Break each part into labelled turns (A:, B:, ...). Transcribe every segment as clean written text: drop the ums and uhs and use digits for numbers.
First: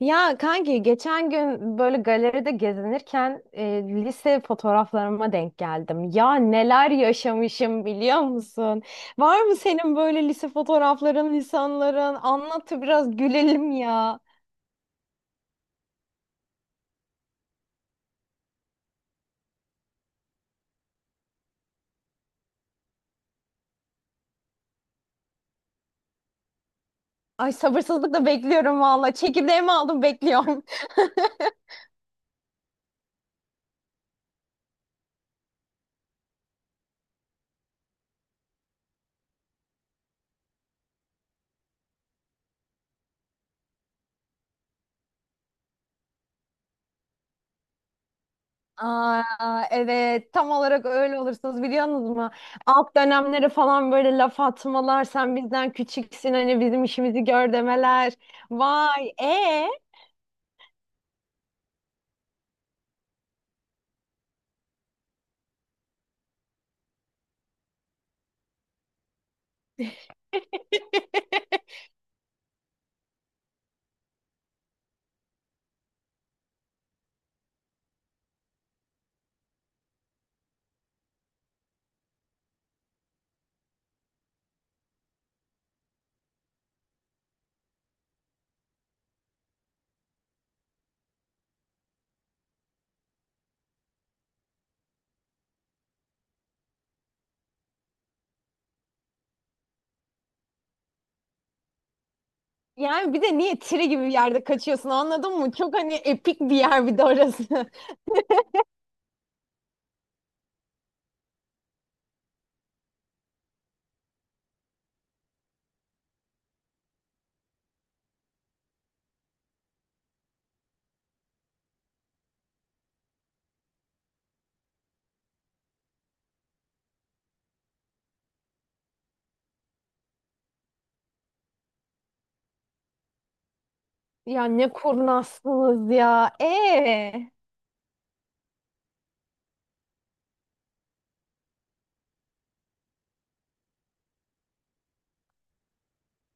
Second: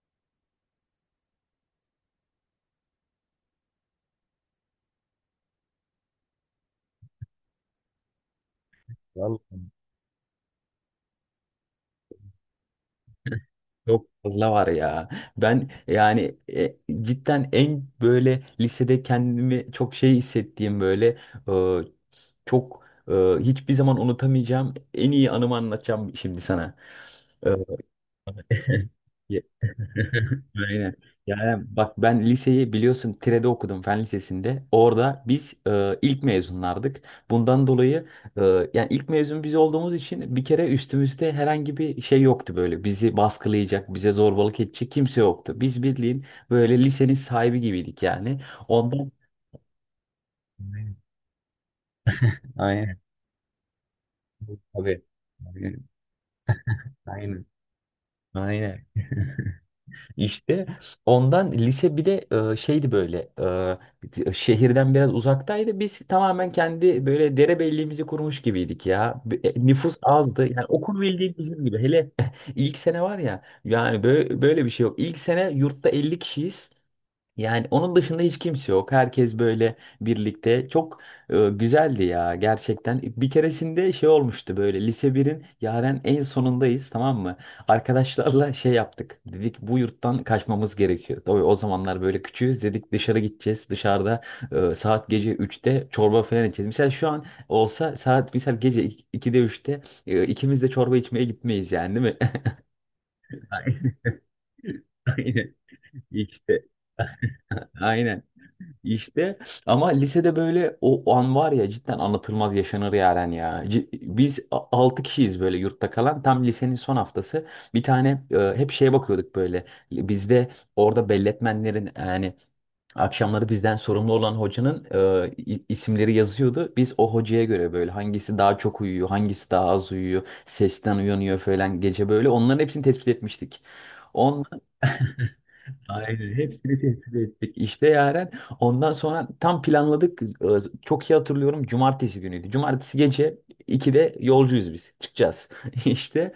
A: Ya kanki geçen gün böyle galeride gezinirken lise fotoğraflarıma denk geldim. Ya neler yaşamışım biliyor musun? Var mı
B: Vallahi
A: senin böyle lise fotoğrafların, lisanların? Anlat da biraz gülelim
B: çok
A: ya.
B: fazla var ya. Ben yani cidden en böyle lisede kendimi çok şey hissettiğim e, çok hiçbir zaman unutamayacağım en iyi anımı anlatacağım şimdi sana. E,
A: Ay sabırsızlıkla bekliyorum valla.
B: Ya-
A: Çekirdeğimi aldım bekliyorum.
B: Aynen. Yani bak ben liseyi biliyorsun Tire'de okudum fen lisesinde. Orada biz ilk mezunlardık. Bundan dolayı e, yani ilk mezun biz olduğumuz için bir kere üstümüzde herhangi bir şey yoktu böyle. Bizi baskılayacak, bize zorbalık edecek kimse yoktu. Biz bildiğin böyle lisenin sahibi gibiydik yani. Ondan
A: Aa, evet tam olarak
B: aynen.
A: öyle olursunuz biliyor musunuz? Alt
B: Aynen.
A: dönemleri falan böyle laf
B: Tabii.
A: atmalar. Sen bizden
B: Aynen.
A: küçüksün hani bizim işimizi
B: Aynen.
A: gör demeler.
B: Aynen.
A: Vay e
B: İşte ondan lise, bir de şeydi böyle, şehirden biraz uzaktaydı. Biz tamamen kendi böyle derebelliğimizi kurmuş gibiydik ya. Nüfus azdı. Yani okul bildiğin bizim gibi. Hele ilk sene var ya yani böyle bir şey yok. İlk sene yurtta 50 kişiyiz. Yani onun dışında hiç kimse yok. Herkes böyle birlikte. Çok güzeldi ya gerçekten. Bir keresinde şey olmuştu böyle, lise birin yaren en sonundayız, tamam mı? Arkadaşlarla şey yaptık. Dedik bu yurttan kaçmamız gerekiyor. O zamanlar böyle küçüğüz dedik, dışarı gideceğiz. Dışarıda saat gece üçte çorba falan içeceğiz. Mesela şu an olsa saat mesela gece 2'de 3'te ikimiz de çorba içmeye gitmeyiz yani, değil mi?
A: Yani bir de niye Tiri
B: Aynen.
A: gibi bir yerde kaçıyorsun anladın mı?
B: Aynen.
A: Çok hani epik bir
B: İşte.
A: yer bir de orası.
B: Aynen. İşte ama lisede böyle o an var ya, cidden anlatılmaz yaşanır Yaren ya. Biz 6 kişiyiz böyle yurtta kalan. Tam lisenin son haftası bir tane hep şeye bakıyorduk böyle. Bizde orada belletmenlerin, yani akşamları bizden sorumlu olan hocanın isimleri yazıyordu. Biz o hocaya göre böyle hangisi daha çok uyuyor, hangisi daha az uyuyor, sesten uyanıyor falan gece böyle. Onların hepsini tespit etmiştik.
A: Ya ne kurnazsınız ya.
B: Aynen. Hepsini tespit ettik. İşte Yaren. Ondan sonra tam planladık. Çok iyi hatırlıyorum. Cumartesi günüydü. Cumartesi gece 2'de yolcuyuz biz. Çıkacağız. İşte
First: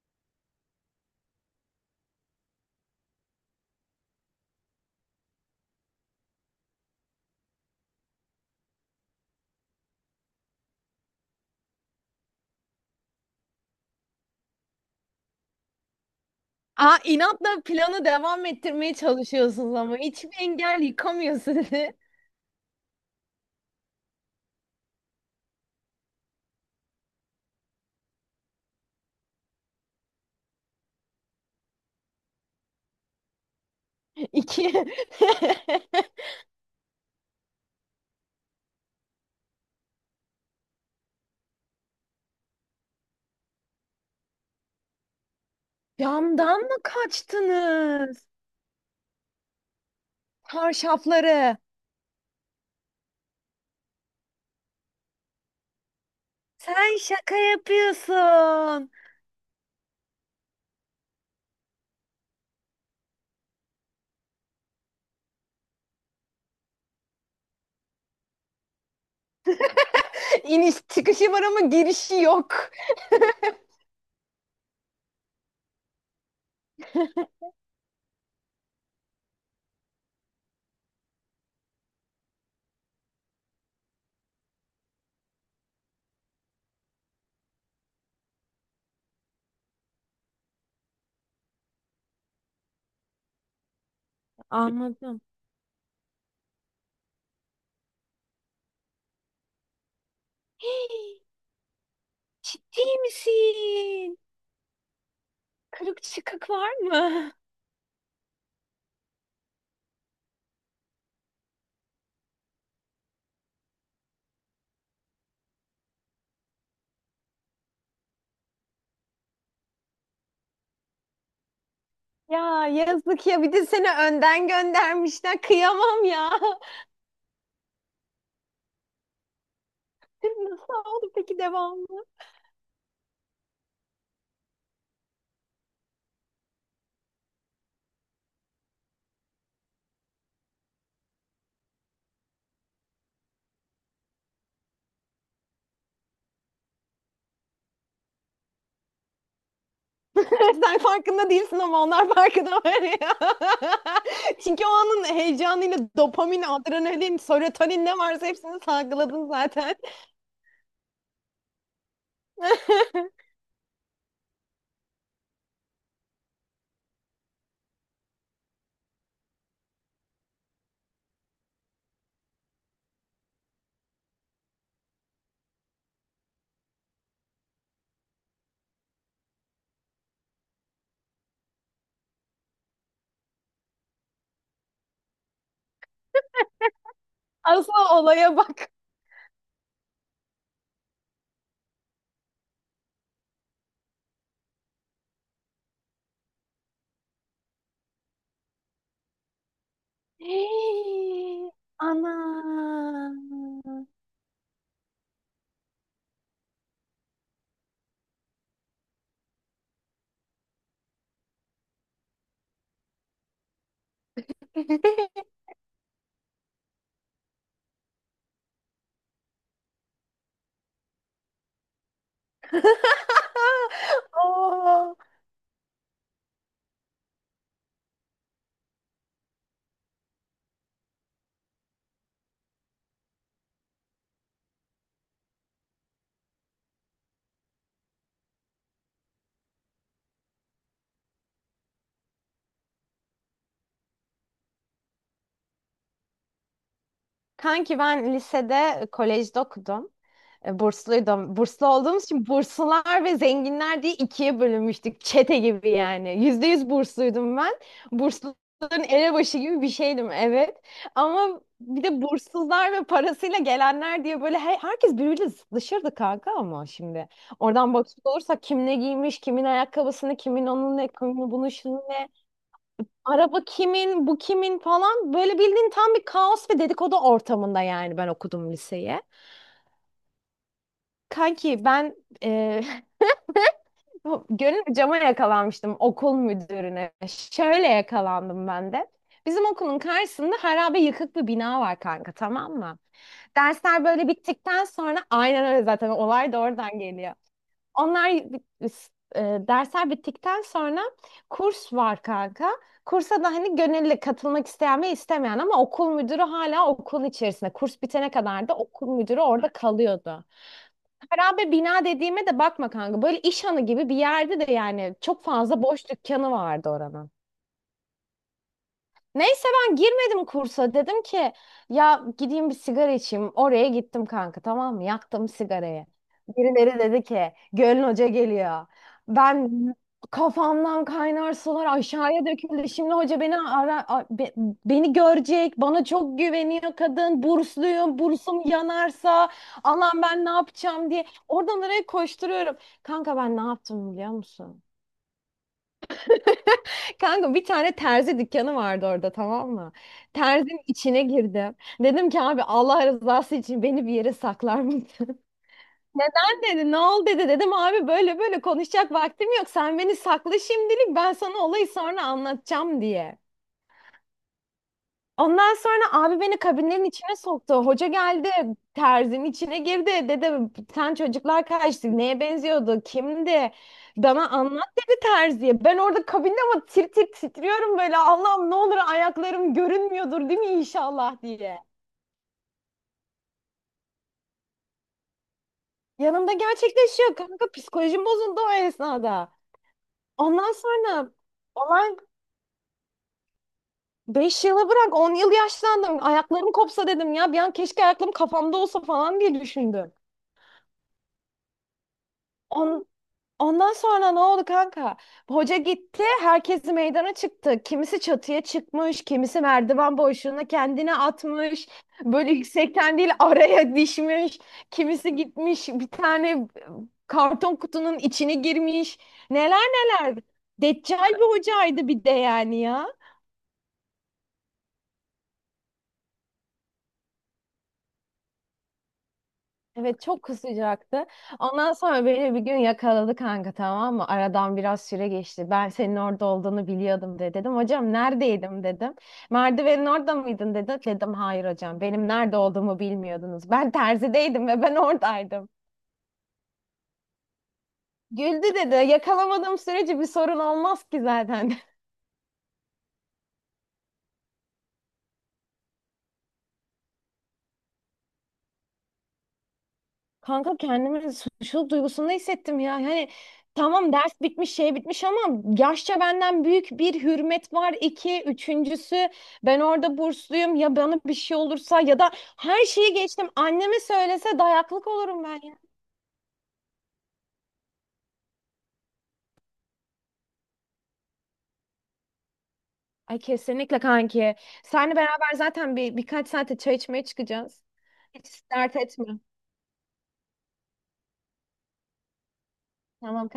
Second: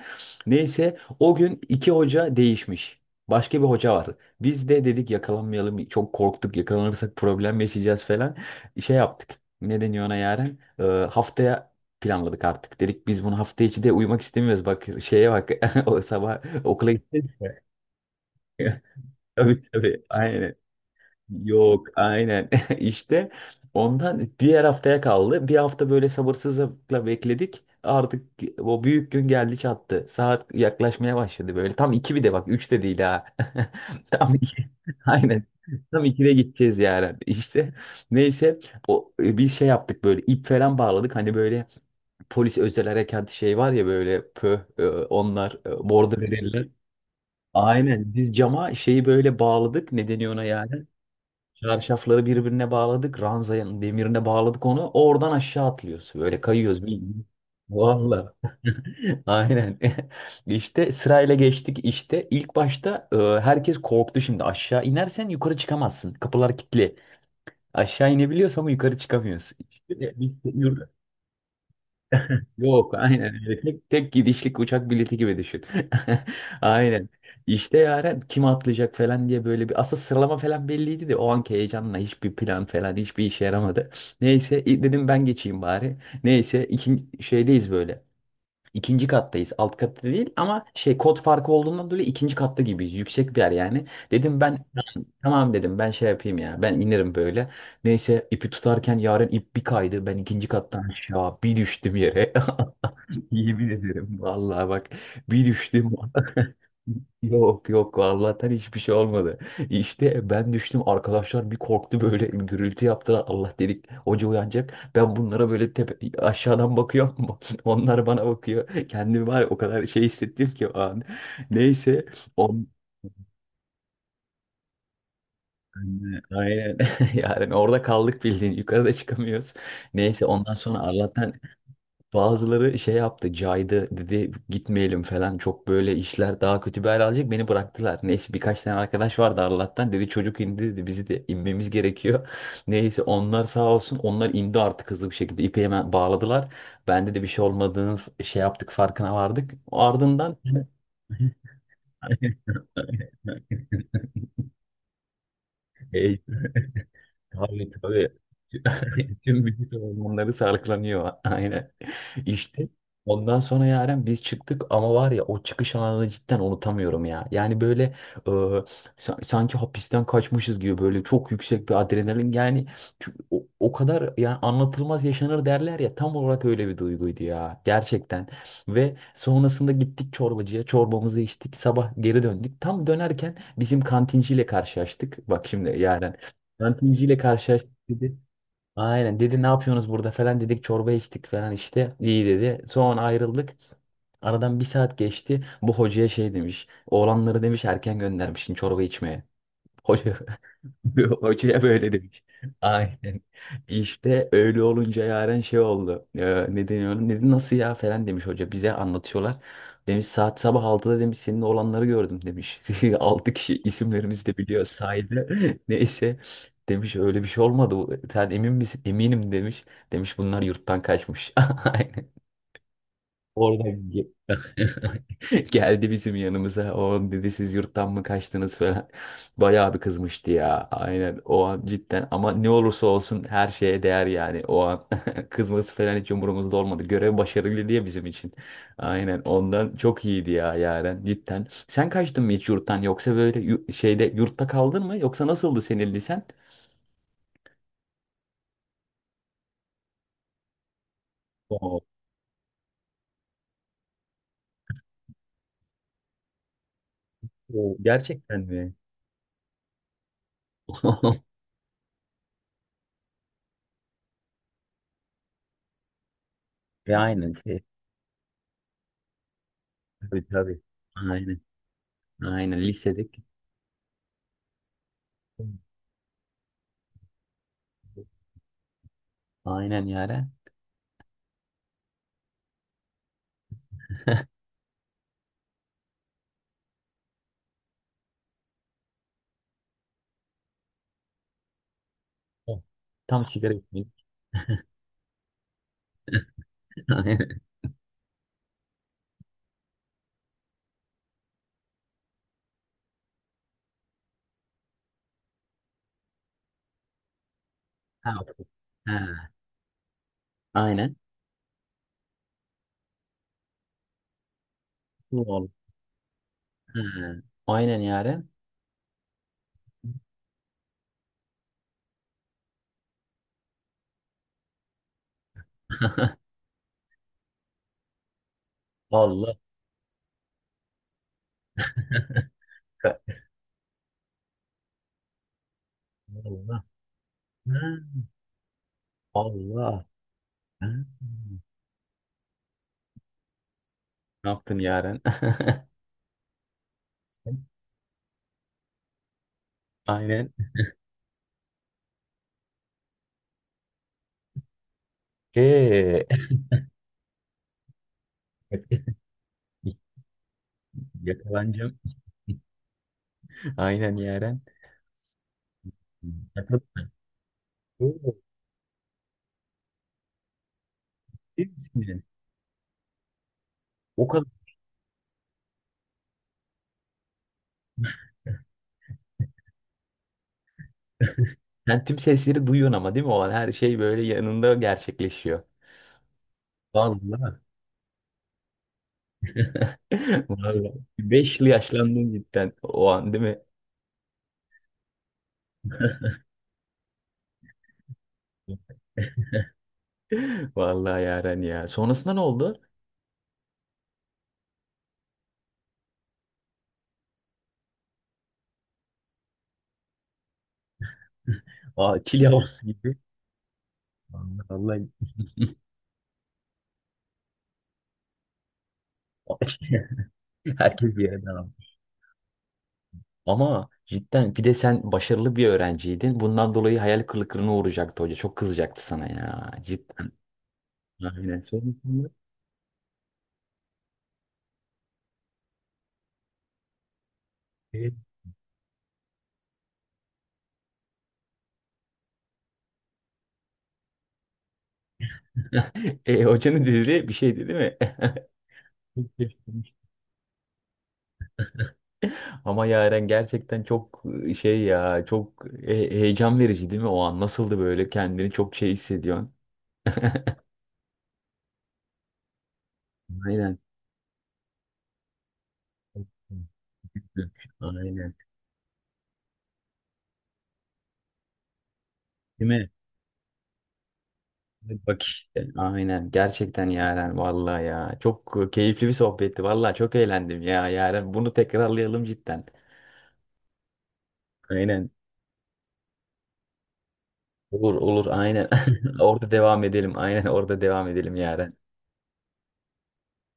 B: neyse o gün iki hoca değişmiş. Başka bir hoca var. Biz de dedik yakalanmayalım. Çok korktuk. Yakalanırsak problem yaşayacağız falan. Şey yaptık. Ne deniyor ona Yaren? Haftaya planladık artık. Dedik biz bunu hafta içi de uyumak istemiyoruz. Bak şeye bak. O sabah okula
A: Aa,
B: gittik.
A: inatla planı devam ettirmeye
B: Tabii
A: çalışıyorsunuz ama
B: tabii.
A: hiçbir
B: Aynen.
A: engel yıkamıyor
B: Yok
A: sizi.
B: aynen işte ondan diğer haftaya kaldı. Bir hafta böyle sabırsızlıkla bekledik. Artık o büyük gün geldi çattı. Saat yaklaşmaya başladı böyle. Tam iki, bir de bak üç de değil ha. Tam iki.
A: İki.
B: Aynen. Tam ikide gideceğiz yani. İşte. Neyse biz şey yaptık böyle, ip falan bağladık. Hani böyle polis özel harekat şey var ya böyle, onlar bordo
A: Camdan
B: verirler.
A: mı
B: Aynen
A: kaçtınız?
B: biz cama şeyi böyle bağladık. Ne deniyor ona yani?
A: Çarşafları.
B: Çarşafları birbirine bağladık. Ranzanın demirine bağladık onu. Oradan aşağı atlıyoruz. Böyle kayıyoruz,
A: Sen
B: bildiğin.
A: şaka
B: Vallahi.
A: yapıyorsun.
B: Aynen. İşte sırayla geçtik işte. İlk başta herkes korktu şimdi. Aşağı inersen yukarı çıkamazsın. Kapılar kilitli. Aşağı inebiliyorsun ama yukarı çıkamıyorsun. İşte, işte,
A: İniş
B: yürü.
A: çıkışı var ama girişi yok.
B: Yok aynen öyle. Tek gidişlik uçak bileti gibi düşün. Aynen. İşte yaren kim atlayacak falan diye böyle bir asıl sıralama falan belliydi de o anki heyecanla hiçbir plan falan hiçbir işe yaramadı. Neyse dedim ben geçeyim bari. Neyse ikinci şeydeyiz böyle. İkinci kattayız. Alt katta değil ama şey, kod farkı olduğundan dolayı ikinci katta gibiyiz. Yüksek bir yer yani. Dedim ben
A: Anladım.
B: tamam dedim ben şey yapayım ya. Ben inerim böyle. Neyse ipi tutarken yaren ip bir kaydı. Ben ikinci kattan
A: Hii,
B: aşağı bir düştüm yere.
A: ciddi
B: Yemin ederim
A: misin?
B: vallahi bak, bir düştüm.
A: Kırık çıkık var mı?
B: Yok yok, Allah'tan hiçbir şey olmadı. İşte ben düştüm, arkadaşlar bir korktu, böyle bir gürültü yaptılar. Allah dedik hoca uyanacak. Ben bunlara böyle tepe, aşağıdan bakıyorum, onlar bana bakıyor. Kendimi var ya o kadar şey hissettim ki o an. Neyse
A: Ya
B: on,
A: yazık ya bir de seni önden göndermişler. Kıyamam ya.
B: aynen yani orada kaldık bildiğin, yukarıda çıkamıyoruz. Neyse ondan
A: Nasıl
B: sonra
A: oldu
B: Allah'tan
A: peki devamlı?
B: bazıları şey yaptı, caydı, dedi gitmeyelim falan, çok böyle işler daha kötü bir hal alacak, beni bıraktılar. Neyse birkaç tane arkadaş vardı Arlat'tan, dedi çocuk indi dedi, bizi de inmemiz gerekiyor. Neyse onlar sağ olsun, onlar indi artık hızlı bir şekilde ipe hemen bağladılar. Bende de bir şey olmadığını şey yaptık, farkına vardık. Ardından
A: Sen farkında değilsin ama onlar farkında var ya. Çünkü o anın heyecanıyla dopamin, adrenalin,
B: Tabii
A: serotonin ne
B: tabii.
A: varsa hepsini salgıladın
B: Tüm vücut
A: zaten.
B: hormonları salgılanıyor. Aynen. İşte ondan sonra Yaren biz çıktık, ama var ya o çıkış anını cidden unutamıyorum ya. Yani böyle e, sanki hapisten kaçmışız gibi, böyle çok yüksek bir adrenalin yani. O kadar yani anlatılmaz yaşanır derler ya, tam olarak öyle bir duyguydu ya gerçekten. Ve sonrasında gittik çorbacıya, çorbamızı içtik, sabah geri döndük. Tam dönerken bizim kantinciyle karşılaştık. Bak şimdi Yaren, kantinciyle karşılaştık
A: Asıl
B: dedi.
A: olaya bak.
B: Aynen dedi ne yapıyorsunuz burada falan, dedik çorba içtik falan, işte iyi dedi. Sonra ayrıldık. Aradan bir saat geçti. Bu hocaya şey demiş. Oğlanları demiş erken göndermişsin çorba içmeye. Hoca
A: Hey,
B: hocaya böyle demiş. Aynen.
A: ana.
B: İşte öyle olunca yaren şey oldu. Ne deniyor ona? Dedi nasıl ya falan demiş hoca. Bize anlatıyorlar. Demiş saat sabah altıda demiş senin olanları gördüm demiş. 6 kişi, isimlerimizi de biliyor, sahilde. Neyse demiş öyle bir şey olmadı bu. Sen emin misin? Eminim demiş. Demiş bunlar yurttan kaçmış. Aynen. Orada
A: Oo.
B: geldi bizim yanımıza. O dedi siz yurttan mı kaçtınız falan. Bayağı bir kızmıştı ya. Aynen o an cidden. Ama ne olursa olsun her şeye değer yani. O an kızması falan hiç umurumuzda olmadı. Görev başarılı diye bizim için. Aynen ondan çok iyiydi ya Yaren cidden. Sen kaçtın mı hiç yurttan, yoksa böyle şeyde yurtta kaldın mı, yoksa nasıldı senin lisen?
A: Kanki ben lisede kolejde okudum. E, bursluydum. Burslu
B: Oo,
A: olduğumuz için burslular ve zenginler diye ikiye bölünmüştük. Çete gibi yani. %100 bursluydum ben.
B: oo, gerçekten mi?
A: Bursluların elebaşı gibi bir şeydim, evet. Ama bir de burssuzlar ve parasıyla gelenler diye böyle herkes birbiriyle zıtlaşırdı kanka ama
B: Ve
A: şimdi.
B: aynen şey.
A: Oradan bakacak olursak kim ne giymiş, kimin ayakkabısını,
B: Tabii
A: kimin
B: tabii.
A: onun ne, kimin
B: Aynen.
A: bunun şunu ne.
B: Aynen lisedik.
A: Araba kimin, bu kimin falan. Böyle bildiğin tam bir kaos ve dedikodu ortamında yani ben okudum liseye.
B: Aynen Yaren.
A: Kanki ben e, bu Gönül cama yakalanmıştım okul müdürüne. Şöyle yakalandım ben de. Bizim okulun karşısında harabe yıkık bir bina var kanka, tamam
B: Evet.
A: mı?
B: Tam sigara
A: Dersler
B: içmeyin.
A: böyle bittikten sonra aynen öyle zaten olay da oradan geliyor.
B: Aynen.
A: Onlar, dersler bittikten sonra kurs var kanka. Kursa da hani gönüllü katılmak isteyen ve istemeyen ama okul müdürü hala okulun içerisinde. Kurs
B: Ha,
A: bitene
B: okey.
A: kadar da okul müdürü
B: Ha,
A: orada kalıyordu.
B: aynen.
A: Harabe bina dediğime de bakma kanka. Böyle iş hanı gibi bir yerde de yani çok
B: Doğru.
A: fazla boş dükkanı vardı
B: Ha,
A: oranın.
B: aynen yaren.
A: Neyse ben girmedim kursa. Dedim ki ya gideyim bir sigara içeyim. Oraya gittim kanka, tamam mı? Yaktım sigarayı. Birileri dedi ki Gölün Hoca geliyor.
B: Allah.
A: Ben kafamdan kaynar sular aşağıya döküldü. Şimdi
B: Ka-
A: hoca beni ara, beni görecek. Bana çok
B: Allah.
A: güveniyor kadın.
B: Ha,
A: Bursluyum. Bursum yanarsa
B: Allah.
A: Allah'ım ben ne
B: Ha.
A: yapacağım diye. Oradan oraya koşturuyorum. Kanka ben ne yaptım biliyor
B: Ne yaptın
A: musun?
B: yaren?
A: Kanka bir tane terzi dükkanı vardı orada, tamam mı?
B: Aynen.
A: Terzin içine girdim. Dedim ki abi Allah rızası için beni bir yere saklar mısın?
B: Okey.
A: Neden dedi? Ne oldu dedi. Dedim abi böyle böyle konuşacak vaktim yok. Sen beni sakla şimdilik, ben sana olayı
B: Yakalanacağım.
A: sonra anlatacağım diye.
B: Aynen yaren.
A: Ondan sonra abi beni
B: Yakal-
A: kabinlerin içine soktu. Hoca
B: Oo,
A: geldi, terzinin içine girdi. Dedi sen çocuklar
B: değil
A: kaçtı.
B: misin?
A: Neye benziyordu? Kimdi?
B: O kadar.
A: Bana anlat dedi terziye. Ben orada kabinde ama tir tir titriyorum böyle. Allah'ım ne olur ayaklarım görünmüyordur değil mi inşallah diye.
B: Sen tüm sesleri duyuyorsun ama değil mi? Olan her şey böyle yanında gerçekleşiyor.
A: Yanımda gerçekleşiyor
B: Vallahi.
A: kanka. Psikolojim bozuldu o esnada. Ondan
B: Vallahi
A: sonra
B: 5 yıl
A: olay,
B: yaşlandın cidden o an değil mi?
A: 5 yıla bırak 10 yıl yaşlandım. Ayaklarım kopsa dedim ya. Bir an keşke ayaklarım kafamda olsa falan diye düşündüm.
B: Vallahi Yaren ya. Sonrasında ne oldu?
A: On, Ondan sonra ne oldu kanka? Hoca gitti, herkes meydana çıktı. Kimisi çatıya çıkmış, kimisi merdiven boşluğuna kendini atmış.
B: Aa, çil
A: Böyle
B: yavrusu gibi.
A: yüksekten değil araya dişmiş.
B: Vallahi, vallahi.
A: Kimisi gitmiş bir tane karton kutunun içine girmiş. Neler neler.
B: Herkes bir
A: Deccal
B: yerde
A: bir
B: aldı.
A: hocaydı bir de yani ya.
B: Ama cidden bir de sen başarılı bir öğrenciydin. Bundan dolayı hayal kırıklığına uğrayacaktı hoca. Çok kızacaktı sana ya.
A: Evet
B: Cidden.
A: çok sıcaktı.
B: Aynen.
A: Ondan sonra
B: Sonrasında-
A: beni bir gün yakaladı kanka, tamam mı? Aradan biraz süre geçti. Ben senin orada olduğunu biliyordum de dedim.
B: Evet.
A: Hocam neredeydim dedim. Merdivenin orada mıydın dedi. Dedim hayır hocam, benim nerede olduğumu bilmiyordunuz. Ben terzideydim ve ben oradaydım.
B: Hocanın dediği bir şeydi değil mi?
A: Güldü dedi. Yakalamadığım sürece bir sorun olmaz ki zaten.
B: Ama Yaren gerçekten çok heyecan verici değil mi o an? Nasıldı böyle, kendini çok şey hissediyorsun?
A: Kanka kendimi suçluluk duygusunda hissettim ya. Yani
B: Aynen.
A: tamam ders bitmiş şey bitmiş ama yaşça benden büyük bir hürmet var.
B: Aynen.
A: İki, üçüncüsü ben orada bursluyum ya, bana bir şey olursa ya da
B: Değil
A: her
B: mi?
A: şeyi geçtim. Anneme söylese dayaklık
B: Bak
A: olurum ben
B: işte.
A: ya.
B: Aynen gerçekten Yaren vallahi ya. Çok keyifli bir sohbetti vallahi, çok eğlendim ya Yaren. Bunu tekrarlayalım cidden.
A: Ay kesinlikle kanki.
B: Aynen.
A: Seninle beraber zaten bir birkaç saate çay içmeye çıkacağız.
B: Olur olur
A: Hiç
B: aynen.
A: dert etme.
B: Orada devam edelim. Aynen orada devam edelim Yaren.
A: Tamam.